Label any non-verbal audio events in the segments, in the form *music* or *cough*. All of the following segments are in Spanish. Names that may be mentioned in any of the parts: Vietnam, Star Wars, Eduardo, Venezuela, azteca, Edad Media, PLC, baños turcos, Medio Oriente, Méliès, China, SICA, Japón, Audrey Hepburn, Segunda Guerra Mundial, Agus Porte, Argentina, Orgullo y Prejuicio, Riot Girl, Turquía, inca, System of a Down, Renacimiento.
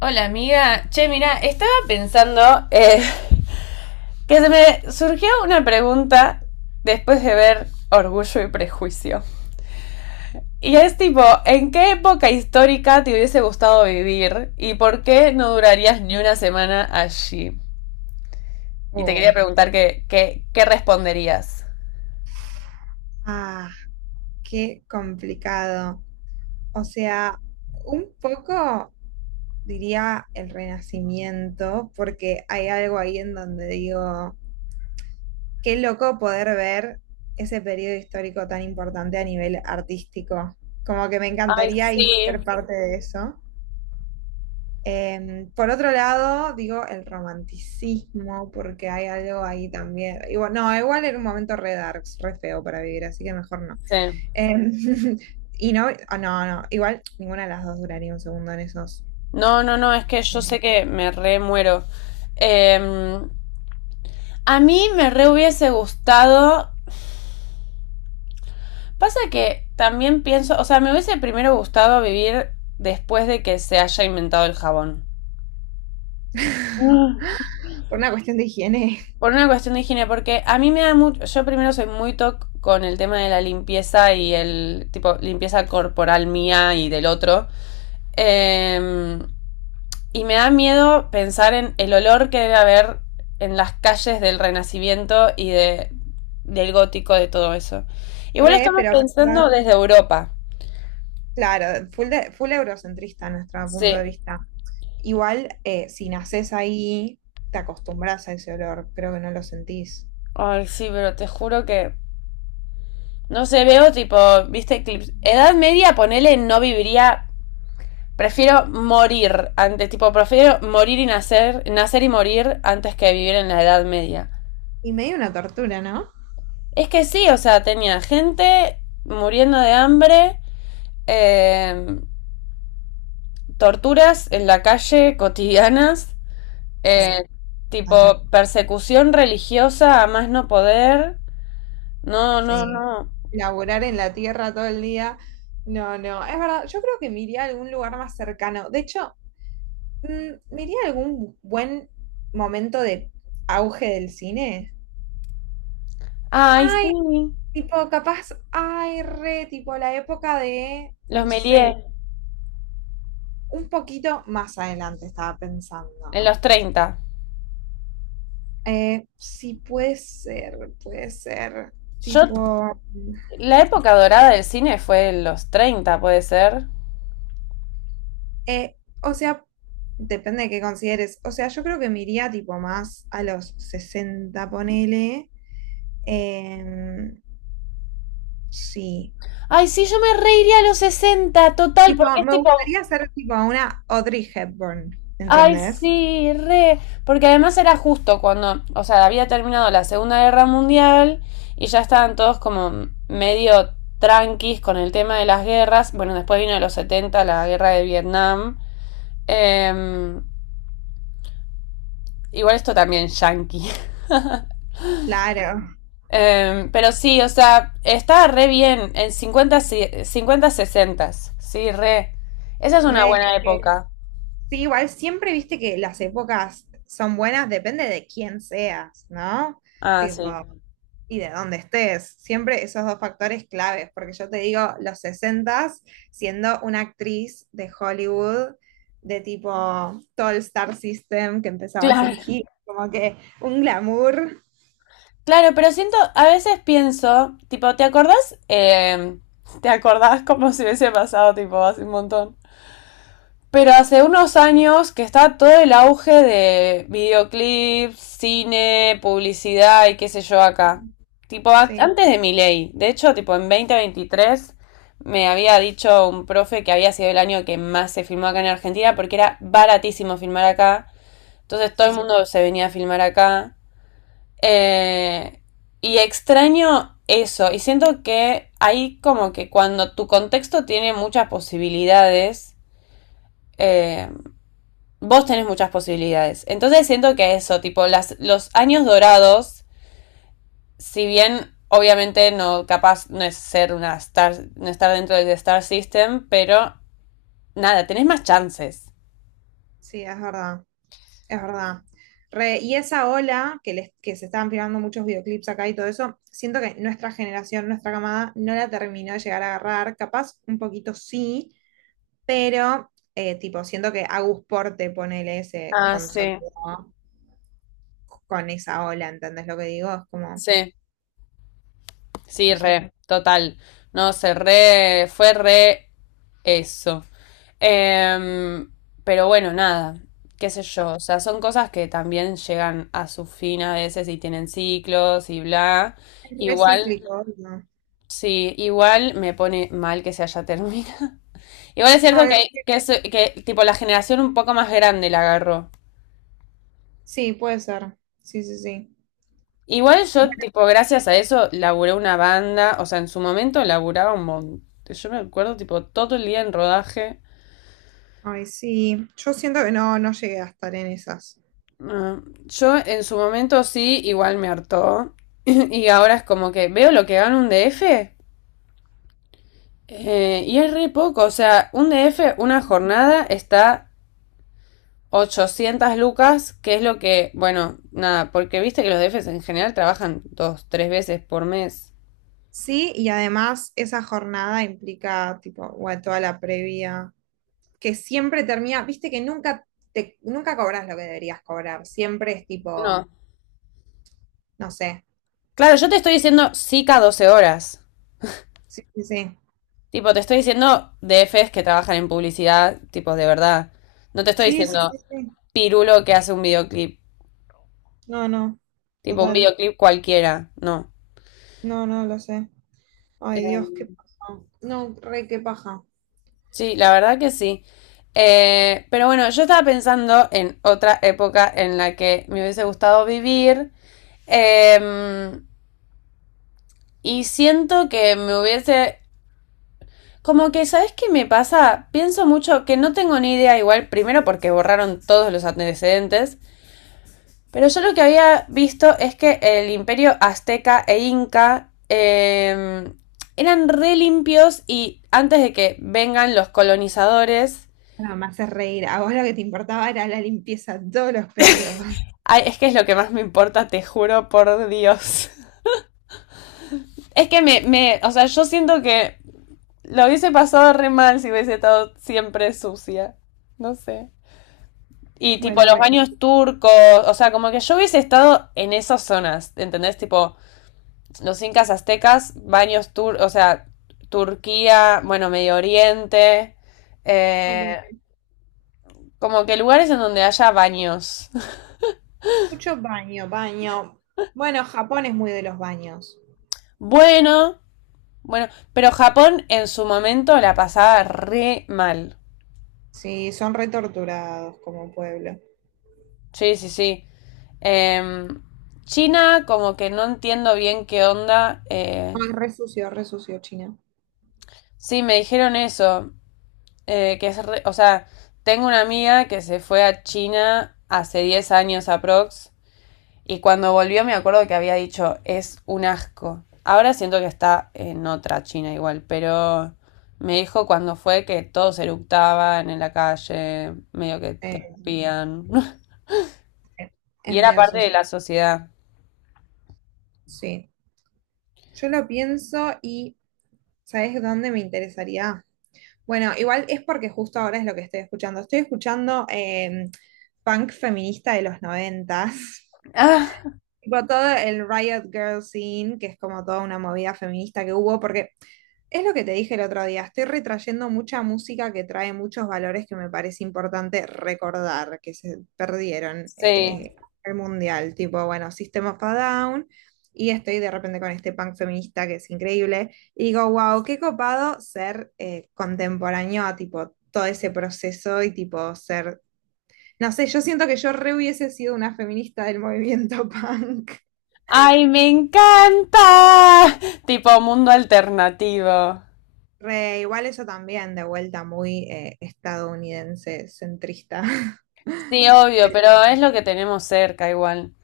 Hola amiga, che, mira, estaba pensando que se me surgió una pregunta después de ver Orgullo y Prejuicio. Y es tipo, ¿en qué época histórica te hubiese gustado vivir y por qué no durarías ni una semana allí? Y te quería Uy, preguntar qué responderías. ah, qué complicado. O sea, un poco diría el Renacimiento, porque hay algo ahí en donde digo, qué loco poder ver ese periodo histórico tan importante a nivel artístico. Como que me Ay, encantaría ir a ser sí, parte de eso. Por otro lado, digo el romanticismo, porque hay algo ahí también. Igual, no, igual era un momento re darks, re feo para vivir, así que mejor no. sí. Em, *laughs* y no, no, no, igual ninguna de las dos duraría un segundo en esos. No, no, no, es que yo sé que me re muero. Em, a mí me re hubiese gustado. Pasa que también pienso, o sea, me hubiese primero gustado vivir después de que se haya inventado el jabón. *laughs* Por una cuestión de higiene. Por una cuestión de higiene, porque a mí me da mucho, yo primero soy muy toc con el tema de la limpieza y el tipo limpieza corporal mía y del otro. Eh, y me da miedo pensar en el olor que debe haber en las calles del Renacimiento del gótico, de todo eso. *laughs* Igual lo Re, estamos pero pensando pensá, desde Europa. claro, full, full eurocentrista nuestro punto Sí. de vista. Igual, si nacés ahí, te acostumbras a ese olor, creo que no lo sentís. Ay, sí, pero te juro que. No sé, veo tipo, viste clips. Edad media, ponele, no viviría. Prefiero morir antes, tipo, prefiero morir y nacer, nacer y morir antes que vivir en la Edad Media. Y medio una tortura, ¿no? Es que sí, o sea, tenía gente muriendo de hambre, eh, torturas en la calle cotidianas, Sí, eh, total, tipo persecución religiosa a más no poder. No, no, sí. no. Laborar en la tierra todo el día. No, no, es verdad, yo creo que me iría a algún lugar más cercano. De hecho, me iría a algún buen momento de auge del cine. Ay, Ay, sí, tipo, capaz, ay, re, tipo, la época de, los no Méliès. sé, un poquito más adelante estaba En pensando. los 30. Sí, puede ser, Yo, tipo, la época dorada del cine fue en los 30, puede ser. O sea, depende de qué consideres. O sea, yo creo que me iría, tipo, más a los 60 ponele. Em, sí. Ay, sí, yo me reiría a los 60, total, Tipo, porque es me tipo. gustaría ser tipo una Audrey Hepburn, Ay, ¿entendés? sí, re. Porque además era justo cuando. O sea, había terminado la Segunda Guerra Mundial y ya estaban todos como medio tranquis con el tema de las guerras. Bueno, después vino de los 70, la guerra de Vietnam. Em, Igual esto también yankee. Claro. Pero sí, o sea, estaba re bien en cincuenta si, 50 50, sí, re. Esa es una buena Re- época. Sí, igual siempre viste que las épocas son buenas, depende de quién seas, ¿no? Ah, Tipo, sí. y de dónde estés. Siempre esos dos factores claves, porque yo te digo, los 60s siendo una actriz de Hollywood, de tipo todo el Star System que empezaba a Claro. surgir, como que un glamour. Claro, pero siento, a veces pienso, tipo, ¿te acordás? ¿Te acordás como si hubiese pasado, tipo, hace un montón? Pero hace unos años que está todo el auge de videoclips, cine, publicidad y qué sé yo acá. Tipo, Sí, antes de mi ley. De hecho, tipo, en 2023 me había dicho un profe que había sido el año que más se filmó acá en Argentina porque era baratísimo filmar acá. Entonces todo el sí, mundo se venía a filmar acá. Eh, y extraño eso. Y siento que ahí como que cuando tu contexto tiene muchas posibilidades, eh, vos tenés muchas posibilidades. Entonces siento que eso, tipo, las, los años dorados, si bien obviamente no, capaz no es ser una star, no estar dentro del Star System, pero nada, tenés más chances. sí, es verdad. Es verdad. Re, y esa ola que, les, que se estaban filmando muchos videoclips acá y todo eso, siento que nuestra generación, nuestra camada, no la terminó de llegar a agarrar. Capaz un poquito sí, pero tipo, siento que Agus Porte, ponele, se Ah, sí. consolidó con esa ola, ¿entendés lo que digo? Es como, Sí, sí, no sé, re, total. No sé, re, fue re eso. Em, pero bueno, nada, qué sé yo, o sea, son cosas que también llegan a su fin a veces y tienen ciclos y bla. es re Igual, cíclico, ¿no? sí, igual me pone mal que se haya terminado. *laughs* Igual es cierto Ay, que, que tipo la generación un poco más grande la agarró. sí, puede ser. Sí, sí, sí. Igual yo, tipo, gracias a eso, laburé una banda, o sea, en su momento laburaba un montón. Yo me acuerdo, tipo, todo el día en rodaje. Ay, sí. Yo siento que no, no llegué a estar en esas. Ah, yo en su momento sí, igual me hartó. *clears throat* *laughs* Y ahora es como que veo lo que gana un DF, y es re poco, o sea, un DF, una jornada está 800 lucas, que es lo que, bueno, nada, porque viste que los DFs en general trabajan dos, tres veces por mes. Sí, y además esa jornada implica, tipo, bueno, toda la previa, que siempre termina, viste que nunca te, nunca cobras lo que deberías cobrar, siempre es tipo, No. no sé. Claro, yo te estoy diciendo SICA 12 horas. Sí, sí, sí. Tipo, te estoy diciendo DFs que trabajan en publicidad, tipo, de verdad. No te estoy Sí, sí, diciendo sí, sí. pirulo que hace un videoclip. No, no, Tipo, un total. videoclip cualquiera. No. No, no, lo sé. Ay, Dios, qué Em, paja. No, re, qué paja. sí, la verdad que sí. Pero bueno, yo estaba pensando en otra época en la que me hubiese gustado vivir. Em, Y siento que me hubiese... Como que, ¿sabes qué me pasa? Pienso mucho que no tengo ni idea igual, primero porque borraron todos los antecedentes, pero yo lo que había visto es que el imperio azteca e inca eran re limpios y antes de que vengan los colonizadores, Nada más es reír. A vos lo que te importaba era la limpieza todos los periodos. ay, es que es lo que más me importa, te juro por Dios. *laughs* Es que o sea, yo siento que lo hubiese pasado re mal si hubiese estado siempre sucia. No sé. Y tipo Bueno, los mes. baños turcos, o sea, como que yo hubiese estado en esas zonas, ¿entendés? Tipo los incas aztecas, baños turcos, o sea, Turquía, bueno, Medio Oriente, eh, Ok. como que lugares en donde haya baños. *laughs* Mucho baño, baño. Bueno, Japón es muy de los baños. Bueno, bueno, pero Japón en su momento la pasaba re mal. Sí, son retorturados como pueblo. Sí, sí, sí. Em, China, como que no entiendo bien qué onda. No, es re sucio China. Sí, me dijeron eso. Que O sea, tengo una amiga que se fue a China hace 10 años aprox y cuando volvió me acuerdo que había dicho, es un asco. Ahora siento que está en otra China igual, pero me dijo cuando fue que todos eructaban en la calle, medio que te Eh, espían. *laughs* eh, Y es era medio parte de sucio. la sociedad. Sí. Yo lo pienso y ¿sabes dónde me interesaría? Bueno, igual es porque justo ahora es lo que estoy escuchando. Estoy escuchando punk feminista de los 90s. *laughs* Ah, Tipo todo el Riot Girl scene, que es como toda una movida feminista que hubo, porque es lo que te dije el otro día, estoy retrayendo mucha música que trae muchos valores que me parece importante recordar, que se perdieron sí. El mundial, tipo, bueno, System of a Down, y estoy de repente con este punk feminista que es increíble, y digo, wow, qué copado ser contemporáneo a tipo todo ese proceso y tipo ser, no sé, yo siento que yo re hubiese sido una feminista del movimiento *laughs* punk. ¡Ay, me encanta! Tipo mundo alternativo. Re, igual eso también, de vuelta muy estadounidense, centrista. Sí, *laughs* obvio, Pero pero es lo que tenemos cerca igual.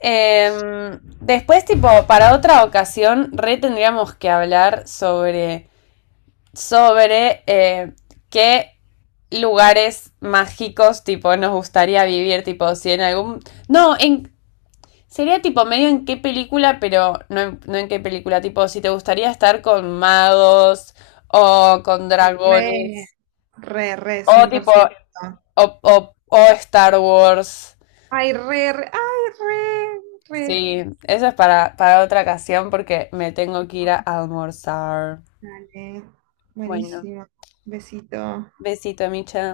Después, tipo, para otra ocasión, re tendríamos que hablar sobre, sobre eh, qué lugares mágicos, tipo, nos gustaría vivir, tipo, si en algún... No, en... Sería tipo medio en qué película, pero no en, no en qué película, tipo, si te gustaría estar con magos o con re, dragones re, re, o cien por tipo, ciento o Star Wars. Ay, re, re, ay, re, re. Sí, eso es para otra ocasión porque me tengo que ir a almorzar. Dale, Bueno, buenísimo. Besito. besito, Micha.